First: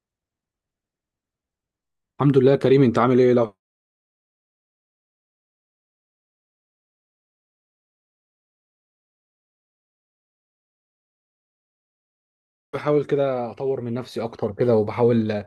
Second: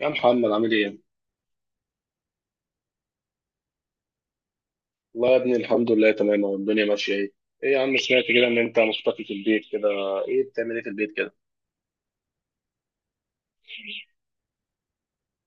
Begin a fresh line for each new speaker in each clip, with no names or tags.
يا محمد، عامل ايه؟
الحمد لله يا كريم، انت عامل ايه؟ لو
والله يا ابني الحمد لله تمام، والدنيا ماشية. ايه؟ ايه يا عم، سمعت كده ان انت مختفي في البيت كده. ايه بتعمل ايه في البيت كده؟
بحاول كده اطور من نفسي اكتر كده، وبحاول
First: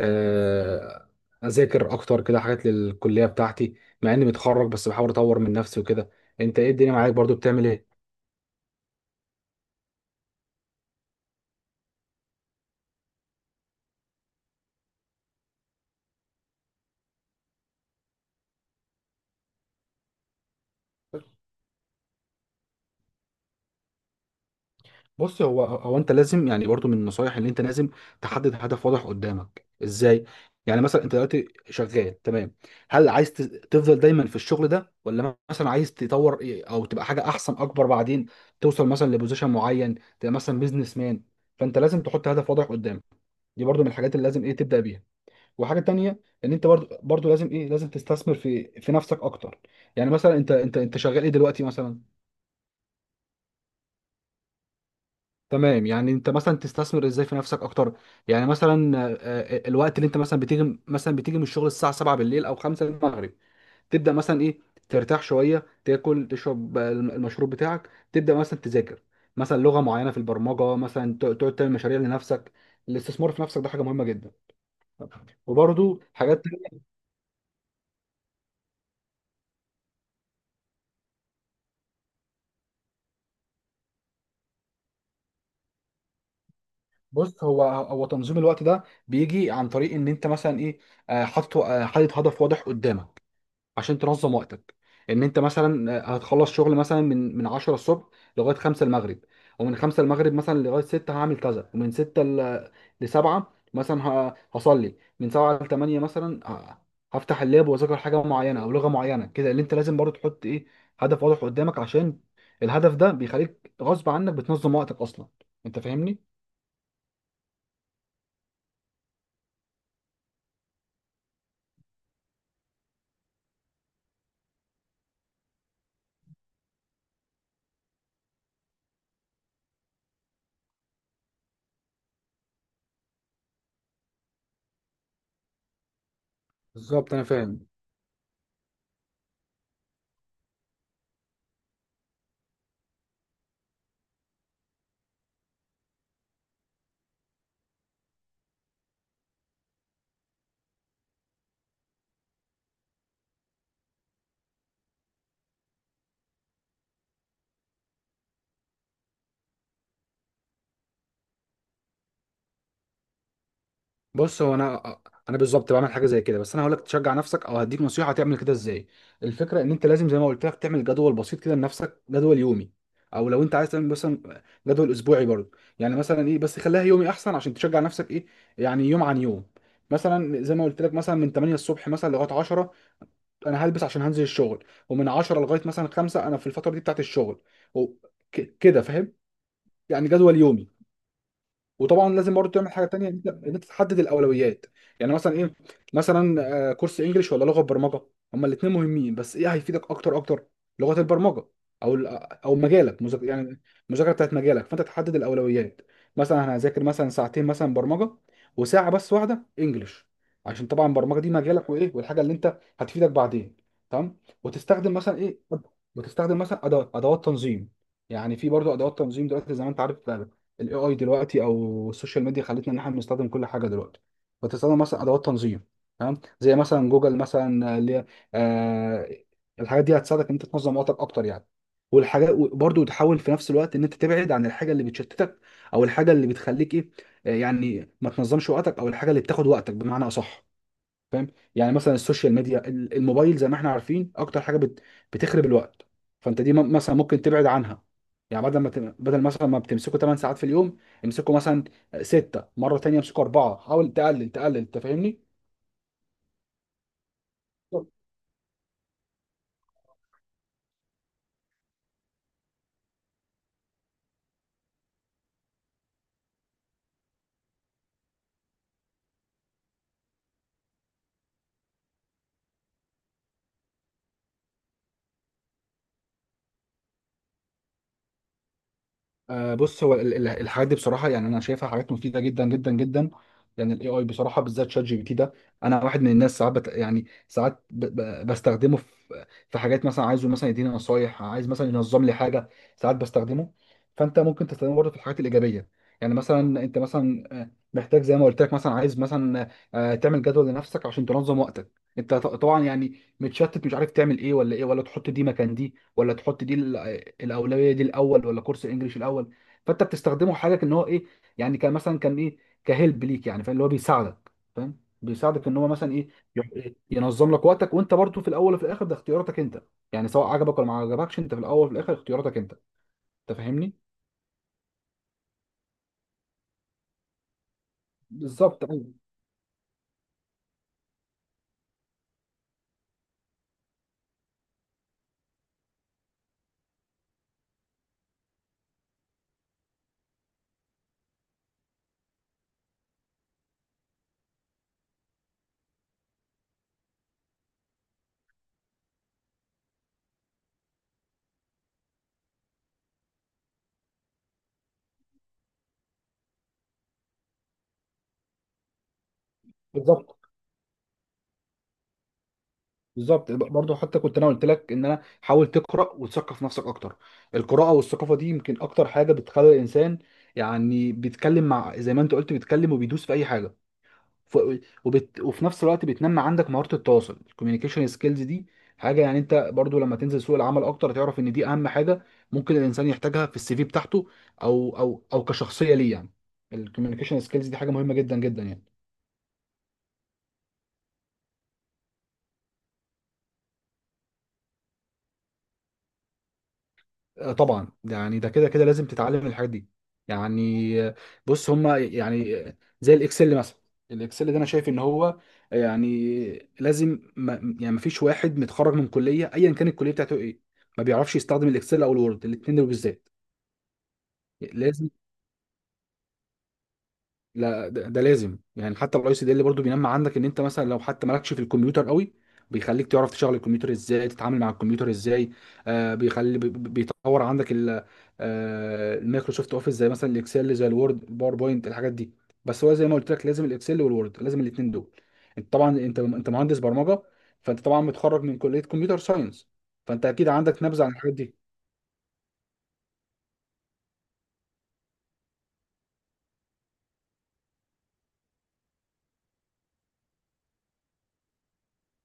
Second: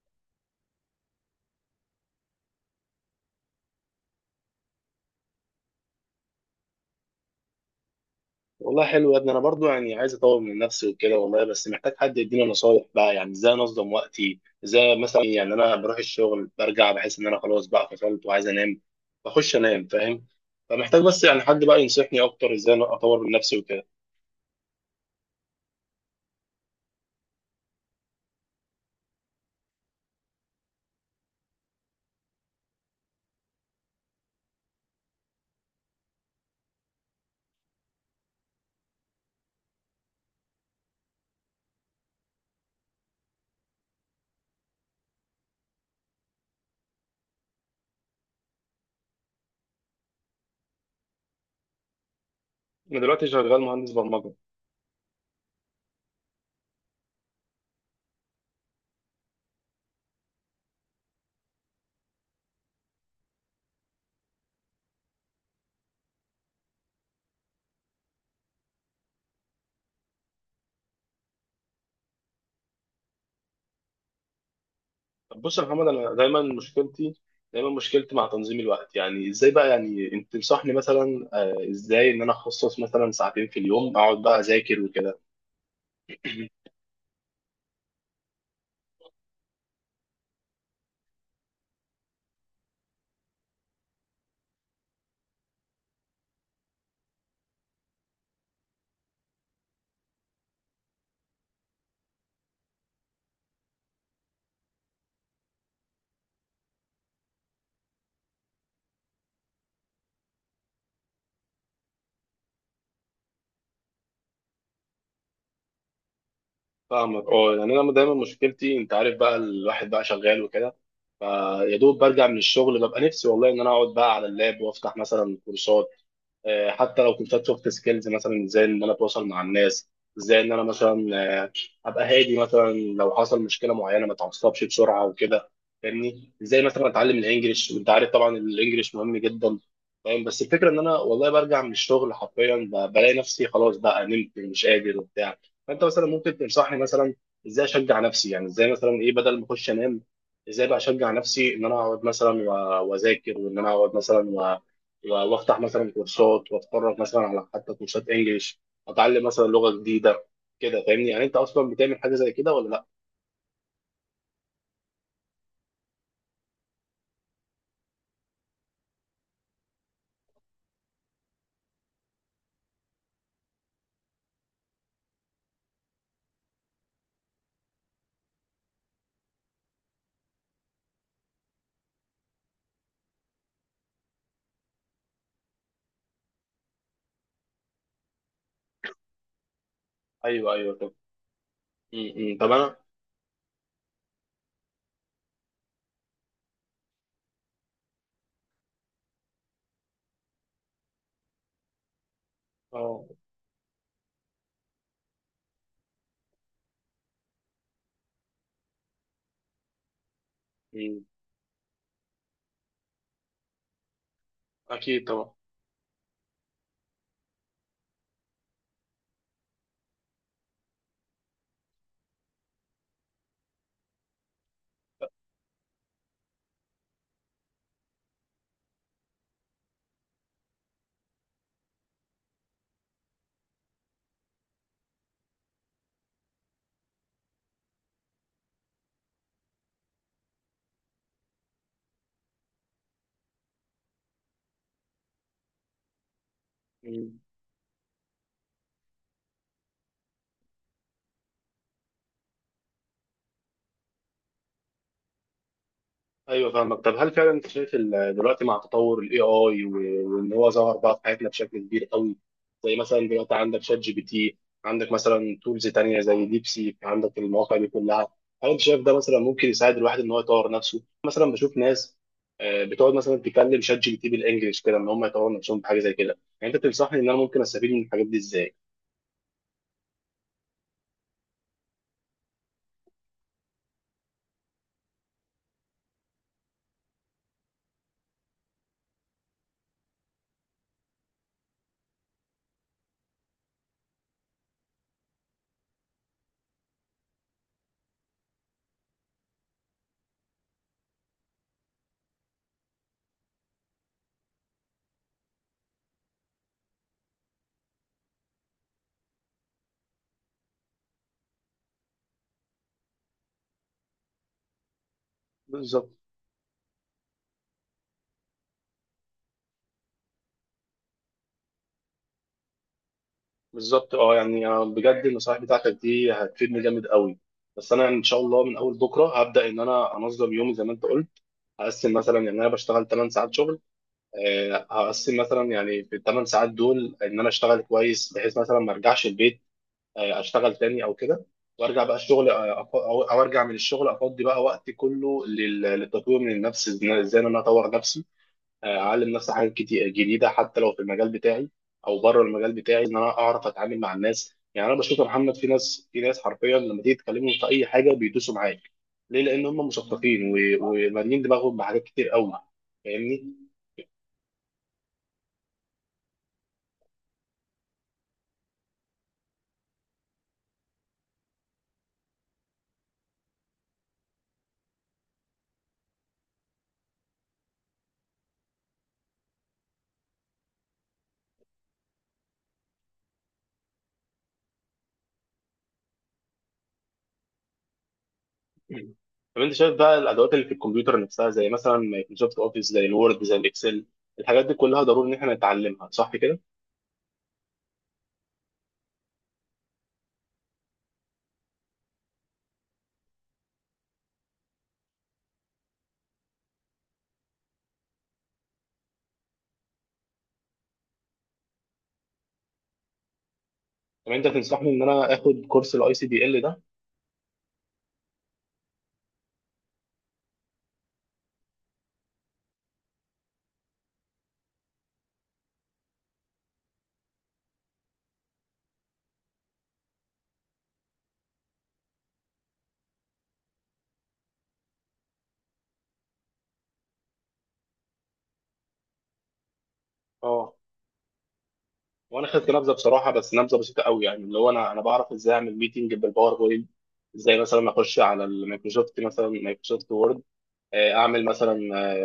آه، اذاكر اكتر كده حاجات للكليه بتاعتي. مع اني متخرج بس بحاول اطور من نفسي وكده. انت ايه الدنيا معاك؟ برضو بتعمل ايه؟
والله حلو يا ابني، انا برضو يعني عايز اطور من نفسي وكده والله، بس محتاج حد يديني نصايح بقى، يعني ازاي انظم وقتي؟ ازاي مثلا؟ يعني انا بروح الشغل برجع بحس ان انا خلاص بقى فصلت وعايز انام، بخش انام، فاهم؟ فمحتاج بس يعني حد بقى ينصحني اكتر ازاي أنا اطور من نفسي وكده.
بص، هو انت لازم يعني برضو من النصايح اللي انت لازم تحدد هدف واضح قدامك. ازاي؟ يعني مثلا انت دلوقتي شغال تمام، هل عايز تفضل دايما في الشغل ده، ولا مثلا عايز تطور ايه او تبقى حاجه احسن اكبر بعدين، توصل مثلا لبوزيشن معين، تبقى مثلا بيزنس مان. فانت لازم تحط هدف واضح قدامك. دي برضو من الحاجات اللي لازم ايه تبدا بيها. وحاجه تانية، ان انت برضو لازم ايه، لازم تستثمر في نفسك اكتر. يعني مثلا انت شغال ايه دلوقتي مثلا؟
انا دلوقتي شغال مهندس برمجة.
تمام، يعني انت مثلا تستثمر ازاي في نفسك اكتر؟ يعني مثلا الوقت اللي انت مثلا بتيجي من الشغل الساعه 7 بالليل او 5 المغرب، تبدا مثلا ايه؟ ترتاح شويه، تاكل، تشرب المشروب بتاعك، تبدا مثلا تذاكر مثلا لغه معينه في البرمجه، مثلا تقعد تعمل مشاريع لنفسك. الاستثمار في نفسك ده حاجه مهمه جدا.
طب بص يا محمد،
وبرده
انا دايما
حاجات تانية.
مشكلتي دايما مشكلتي مع تنظيم الوقت، يعني ازاي بقى، يعني انت تنصحني مثلا؟ ازاي ان انا اخصص مثلا ساعتين في اليوم اقعد بقى اذاكر وكده؟
بص، هو تنظيم الوقت ده بيجي عن طريق ان انت مثلا ايه، حاطط حاطط هدف واضح قدامك عشان تنظم وقتك. ان انت مثلا هتخلص شغل مثلا من 10 الصبح لغايه 5 المغرب، ومن 5 المغرب مثلا لغايه 6 هعمل كذا، ومن 6 ل 7 مثلا هصلي، من 7 ل 8 مثلا هفتح اللاب واذاكر حاجه معينه او لغه معينه كده. اللي انت لازم برضو تحط ايه، هدف واضح قدامك، عشان الهدف ده بيخليك غصب عنك بتنظم وقتك اصلا. انت فاهمني؟
فاهمك، اه، يعني انا دايما مشكلتي، انت عارف بقى، الواحد بقى شغال وكده، فيا دوب برجع من الشغل ببقى نفسي والله ان انا اقعد بقى على اللاب وافتح مثلا كورسات. حتى لو كورسات سوفت سكيلز، مثلا ازاي ان انا اتواصل مع الناس، ازاي ان انا مثلا ابقى هادي مثلا لو حصل مشكله معينه ما اتعصبش بسرعه وكده. فاهمني؟ ازاي مثلا
بالظبط،
اتعلم
انا فاهم.
الانجليش؟ انت عارف طبعا الانجليش مهم جدا، فاهم؟ بس الفكره ان انا والله برجع من الشغل حرفيا بلاقي نفسي خلاص بقى نمت، مش قادر وبتاع. فانت مثلا ممكن تنصحني مثلا ازاي اشجع نفسي؟ يعني ازاي مثلا ايه؟ بدل ما اخش انام، ازاي بقى اشجع نفسي ان انا اقعد مثلا واذاكر، وان انا اقعد مثلا وافتح مثلا كورسات واتفرج مثلا على حتى كورسات انجليش، اتعلم مثلا لغه جديده، كده. فاهمني؟ يعني انت اصلا بتعمل حاجه زي كده، ولا لا؟
بص، هو انا بالظبط بعمل حاجه زي كده، بس انا هقول لك تشجع نفسك او هديك نصيحه تعمل كده ازاي. الفكره ان انت لازم زي ما قلت لك تعمل جدول بسيط كده لنفسك، جدول يومي، او لو انت عايز تعمل مثلا جدول اسبوعي برضه. يعني مثلا ايه، بس خليها يومي احسن عشان تشجع نفسك ايه، يعني يوم عن يوم. مثلا زي ما قلت لك، مثلا من 8 الصبح مثلا لغايه 10 انا هلبس عشان هنزل الشغل، ومن 10 لغايه مثلا 5 انا في الفتره دي بتاعت الشغل. وك- كده فاهم؟ يعني جدول
ايوه،
يومي.
ايوه، طب.
وطبعا
م-
لازم
م.
برضه
طب
تعمل
انا.
حاجه تانية، ان انت إن أنت تحدد الاولويات. يعني مثلا ايه، مثلا كورس انجليش ولا لغه برمجه؟ هما الاثنين مهمين، بس ايه هيفيدك اكتر اكتر؟ لغه البرمجه، او ال- او مجالك
اه.
يعني المذاكره بتاعت مجالك. فانت تحدد الاولويات. مثلا انا هذاكر مثلا ساعتين مثلا برمجه، وساعه بس واحده انجليش، عشان طبعا
م.
البرمجه دي مجالك وايه، والحاجه اللي انت هتفيدك بعدين. تمام. وتستخدم
اكيد
مثلا
طبعا.
ايه، وتستخدم مثلا ادوات تنظيم. يعني في برضو ادوات تنظيم دلوقتي زي ما انت عارف. الاي اي دلوقتي او السوشيال ميديا خلتنا ان احنا بنستخدم كل حاجه دلوقتي. بتستخدم مثلا ادوات تنظيم، تمام، زي مثلا جوجل مثلا اللي هي آه. الحاجات دي هتساعدك ان انت تنظم وقتك اكتر يعني. والحاجات برضه تحاول في نفس الوقت ان انت تبعد عن الحاجه اللي بتشتتك، او الحاجه اللي بتخليك ايه، يعني ما تنظمش وقتك، او الحاجه اللي بتاخد وقتك بمعنى اصح. فاهم؟ يعني مثلا السوشيال ميديا، الموبايل، زي ما احنا عارفين، اكتر حاجه بتخرب الوقت. فانت دي مثلا
م.
ممكن تبعد عنها. يعني بدل مثلا ما بتمسكوا 8 ساعات في اليوم، امسكوا مثلا 6، مره تانية امسكوا 4. حاول تقلل تقلل. انت فاهمني؟
ايوه، فاهمك. طب هل فعلا انت شايف دلوقتي مع تطور الاي اي، وان هو ظهر بقى في حياتنا بشكل كبير قوي، زي مثلا دلوقتي عندك شات جي بي تي، عندك مثلا تولز تانية زي ديبسيك، عندك المواقع دي كلها، هل انت شايف ده مثلا ممكن يساعد الواحد ان هو يطور نفسه؟ مثلا بشوف ناس بتقعد مثلا تكلم شات جي بي تي بالانجلش كده، ان هم يطوروا نفسهم بحاجه زي كده. يعني انت تنصحني ان انا ممكن استفيد من الحاجات دي ازاي؟
بص، هو الحاجات دي بصراحه، يعني انا شايفها حاجات مفيده جدا جدا جدا. يعني الاي اي بصراحه، بالذات شات جي بي تي ده، انا واحد من الناس ساعات يعني ساعات ب ب بستخدمه في حاجات، مثلا عايزه مثلا يديني نصايح، عايز مثلا ينظم لي حاجه. ساعات بستخدمه. فانت ممكن تستخدمه برضه في الحاجات الايجابيه. يعني مثلا انت مثلا محتاج زي ما قلت لك، مثلا عايز مثلا تعمل جدول لنفسك عشان تنظم وقتك. انت طبعا يعني متشتت، مش عارف تعمل ايه ولا ايه، ولا تحط دي مكان دي ولا تحط دي. الاولويه دي الاول ولا كورس الانجليش الاول؟ فانت بتستخدمه حاجه، ان هو ايه، يعني كان مثلا كان ايه، كهلب ليك يعني. فاهم اللي هو بيساعدك؟ فاهم بيساعدك ان هو
بالظبط.
مثلا ايه، ينظم لك وقتك. وانت برضو في الاول وفي الاخر ده اختياراتك انت. يعني سواء عجبك ولا ما عجبكش، انت في الاول وفي الاخر اختياراتك انت. انت فاهمني؟
بالظبط، اه، يعني بجد النصائح بتاعتك دي هتفيدني جامد قوي. بس انا ان شاء الله من
بالظبط،
اول
ايوه.
بكره هبدا ان انا انظم يومي زي ما انت قلت. هقسم مثلا، يعني انا بشتغل 8 ساعات شغل. هقسم مثلا يعني في ال 8 ساعات دول ان انا اشتغل كويس، بحيث مثلا ما ارجعش البيت اشتغل تاني او كده، وارجع بقى الشغل. آه، أف- او أو ارجع من الشغل افضي بقى وقتي كله للتطوير من النفس. ازاي إن انا اطور نفسي، اعلم نفسي حاجات كتير جديده حتى لو في المجال بتاعي او بره المجال بتاعي، ان انا اعرف اتعامل مع الناس. يعني انا بشوف يا محمد في ناس حرفيا لما تيجي تكلمهم في اي حاجه بيدوسوا معاك. ليه؟ لان هم
بالظبط.
مثقفين ومالين دماغهم بحاجات كتير قوي،
بالظبط
فاهمني؟
برضه، حتى كنت انا قلت لك ان انا، حاول تقرا وتثقف نفسك اكتر. القراءه والثقافه دي يمكن اكتر حاجه بتخلي الانسان يعني بيتكلم، مع زي ما انت قلت، بيتكلم وبيدوس في اي حاجه. ف... وفي نفس الوقت بتنمي عندك مهارة التواصل، الكوميونيكيشن سكيلز دي، حاجة يعني انت برضو لما تنزل سوق العمل اكتر تعرف ان دي اهم حاجة ممكن الانسان يحتاجها في السي في بتاعته، او كشخصية ليه يعني. الكوميونيكيشن سكيلز دي حاجة مهمة جدا جدا يعني.
طب انت شايف بقى الادوات اللي في الكمبيوتر نفسها زي مثلا مايكروسوفت اوفيس، زي الوورد، زي الاكسل، الحاجات دي كلها ضروري ان احنا نتعلمها، صح كده؟
طبعا، يعني ده كده لازم تتعلم الحاجات دي. يعني بص، هما يعني زي الاكسل مثلا. الاكسل ده انا شايف ان هو يعني لازم ما، يعني ما فيش واحد متخرج من كليه، ايا كانت الكليه بتاعته ايه، ما بيعرفش يستخدم الاكسل او الوورد، الاثنين دول بالذات.
طب انت تنصحني ان
لازم.
انا اخد كورس الاي سي دي ال ده؟
لا ده, ده لازم يعني. حتى الاي سي دي اللي برضه بينمى عندك ان انت مثلا لو حتى مالكش في الكمبيوتر قوي، بيخليك تعرف تشغل الكمبيوتر ازاي، تتعامل مع الكمبيوتر ازاي. آه، بيطور عندك آه المايكروسوفت اوفيس، زي مثلا الاكسل، زي الوورد، الباوربوينت، الحاجات دي. بس هو زي ما قلت لك لازم الاكسل والوورد، لازم الاثنين دول. انت طبعا انت مهندس برمجه، فانت طبعا متخرج من كليه كمبيوتر ساينس، فانت اكيد
اه.
عندك نبذه عن الحاجات دي.
وانا خدت نبذه بصراحه، بس نبذه بسيطه قوي، يعني اللي هو انا بعرف ازاي اعمل ميتنج بالباوربوينت، ازاي مثلا اخش على المايكروسوفت مثلا مايكروسوفت وورد، اعمل مثلا،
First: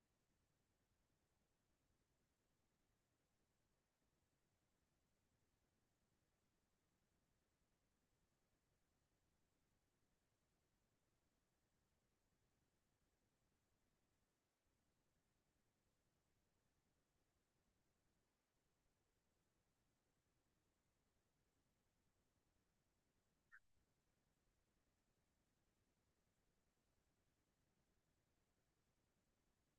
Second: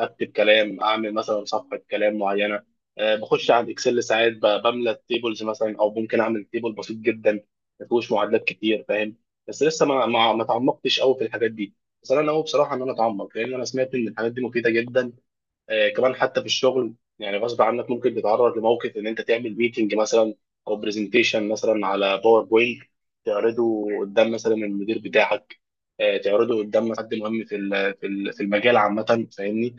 اكتب كلام، اعمل مثلا صفحه كلام معينه. بخش على الاكسل ساعات بملى التيبلز مثلا، او ممكن اعمل تيبل بسيط جدا ما فيهوش معادلات كتير، فاهم؟ بس لسه ما تعمقتش قوي في الحاجات دي، بس انا ناوي بصراحه ان انا اتعمق، لان انا سمعت ان الحاجات دي مفيده جدا. كمان حتى في الشغل يعني غصب عنك ممكن تتعرض لموقف ان انت تعمل ميتنج مثلا، او برزنتيشن مثلا على باوربوينت، تعرضه قدام مثلا المدير بتاعك، تعرضه قدام حد مهم في المجال عامه، فاهمني؟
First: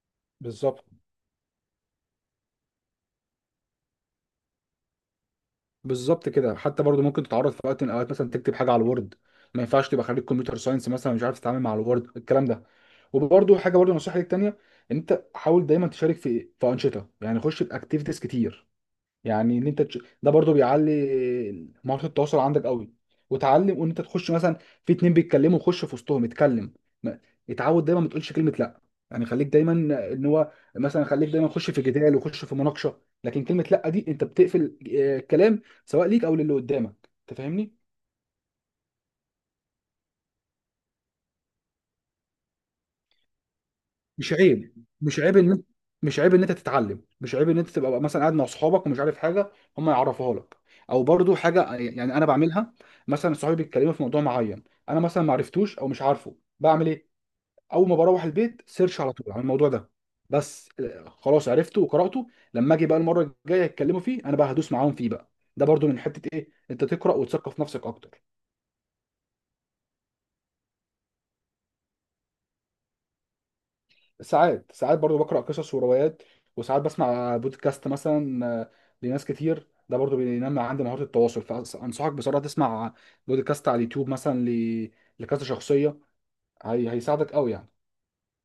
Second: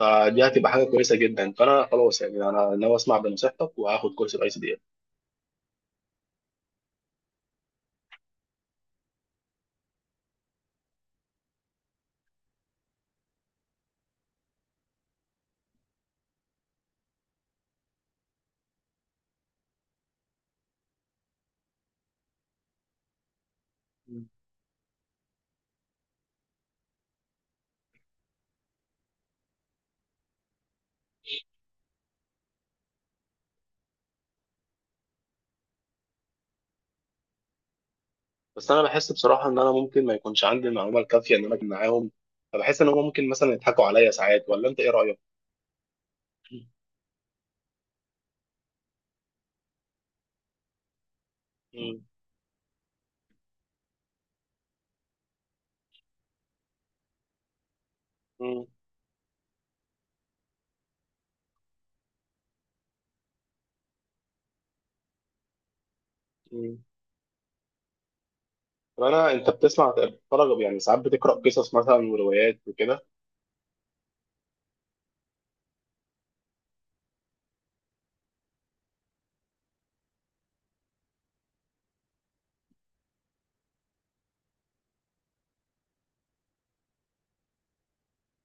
فدي هتبقى حاجه
بالظبط.
كويسه جدا، فانا خلاص يعني انا ناوي اسمع بنصيحتك وهاخد كورس الاي سي دي ال.
بالظبط كده، حتى برضو ممكن تتعرض في وقت من الاوقات مثلا تكتب حاجه على الوورد، ما ينفعش تبقى خريج كمبيوتر ساينس مثلا مش عارف تتعامل مع الوورد، الكلام ده. وبرضو حاجه، برضو نصيحه ليك تانيه، ان انت حاول دايما تشارك في انشطه، يعني خش في اكتيفيتيز كتير. يعني ان انت ده برضو بيعلي مهارة التواصل عندك قوي، وتعلم. وان انت تخش مثلا في اتنين بيتكلموا، خش في وسطهم، اتكلم. ما- اتعود دايما ما تقولش كلمة لا. يعني خليك دايما، ان هو مثلا، خليك دايما خش في جدال وخش في مناقشة، لكن كلمة لا دي انت بتقفل الكلام، سواء ليك او للي قدامك. انت فاهمني؟
بس انا بحس بصراحه ان انا ممكن ما يكونش عندي المعلومه الكافيه ان انا اكون معاهم، فبحس ان هم ممكن مثلا يضحكوا عليا
مش
ساعات، ولا
عيب
انت ايه رايك؟
مش عيب ان مش عيب ان انت تتعلم، مش عيب ان انت تبقى مثلا قاعد مع اصحابك ومش عارف حاجه هم يعرفوها لك. او برضو حاجه
مم.
يعني انا بعملها، مثلا صحابي بيتكلموا في موضوع معين، انا مثلا ما عرفتوش او مش عارفه بعمل ايه. اول ما بروح البيت
مم.
سيرش على طول عن الموضوع ده. بس خلاص عرفته وقراته، لما اجي بقى المره الجايه يتكلموا فيه، انا بقى هدوس معاهم فيه بقى. ده برضو من حته ايه،
مم.
انت تقرا وتثقف نفسك اكتر.
طب انا، انت بتسمع، بتتفرج؟ يعني ساعات بتقرا قصص مثلا وروايات وكده؟
ساعات ساعات برضو بقرأ قصص وروايات، وساعات بسمع بودكاست مثلا لناس كتير. ده برضو بينمي عندي مهارة التواصل. فأنصحك بصراحة تسمع بودكاست على اليوتيوب مثلا لكذا شخصية. هيساعدك قوي يعني.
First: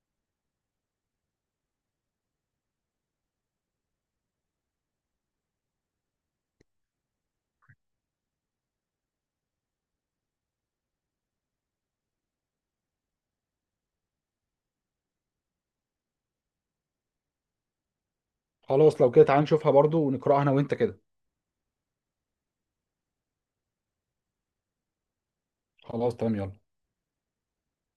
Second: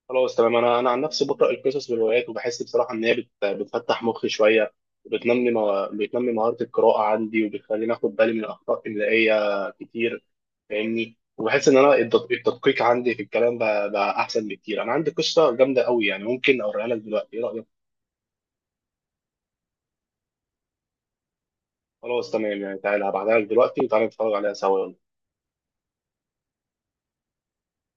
خلاص تمام. انا عن نفسي بقرا القصص والروايات وبحس بصراحه ان هي بتفتح مخي شويه، وبتنمي بتنمي مهاره القراءه عندي، وبتخليني اخد بالي من اخطاء املائيه كتير، فاهمني؟ وبحس ان انا التدقيق عندي في الكلام بقى احسن بكتير. انا عندي قصه جامده قوي، يعني ممكن اوريها لك دلوقتي، ايه رايك؟
خلاص، لو كده تعال نشوفها برضو ونقرأها أنا وأنت كده.
خلاص تمام يعني، تعالى هبعتها لك دلوقتي وتعالى نتفرج عليها سوا.
خلاص تمام، يلا.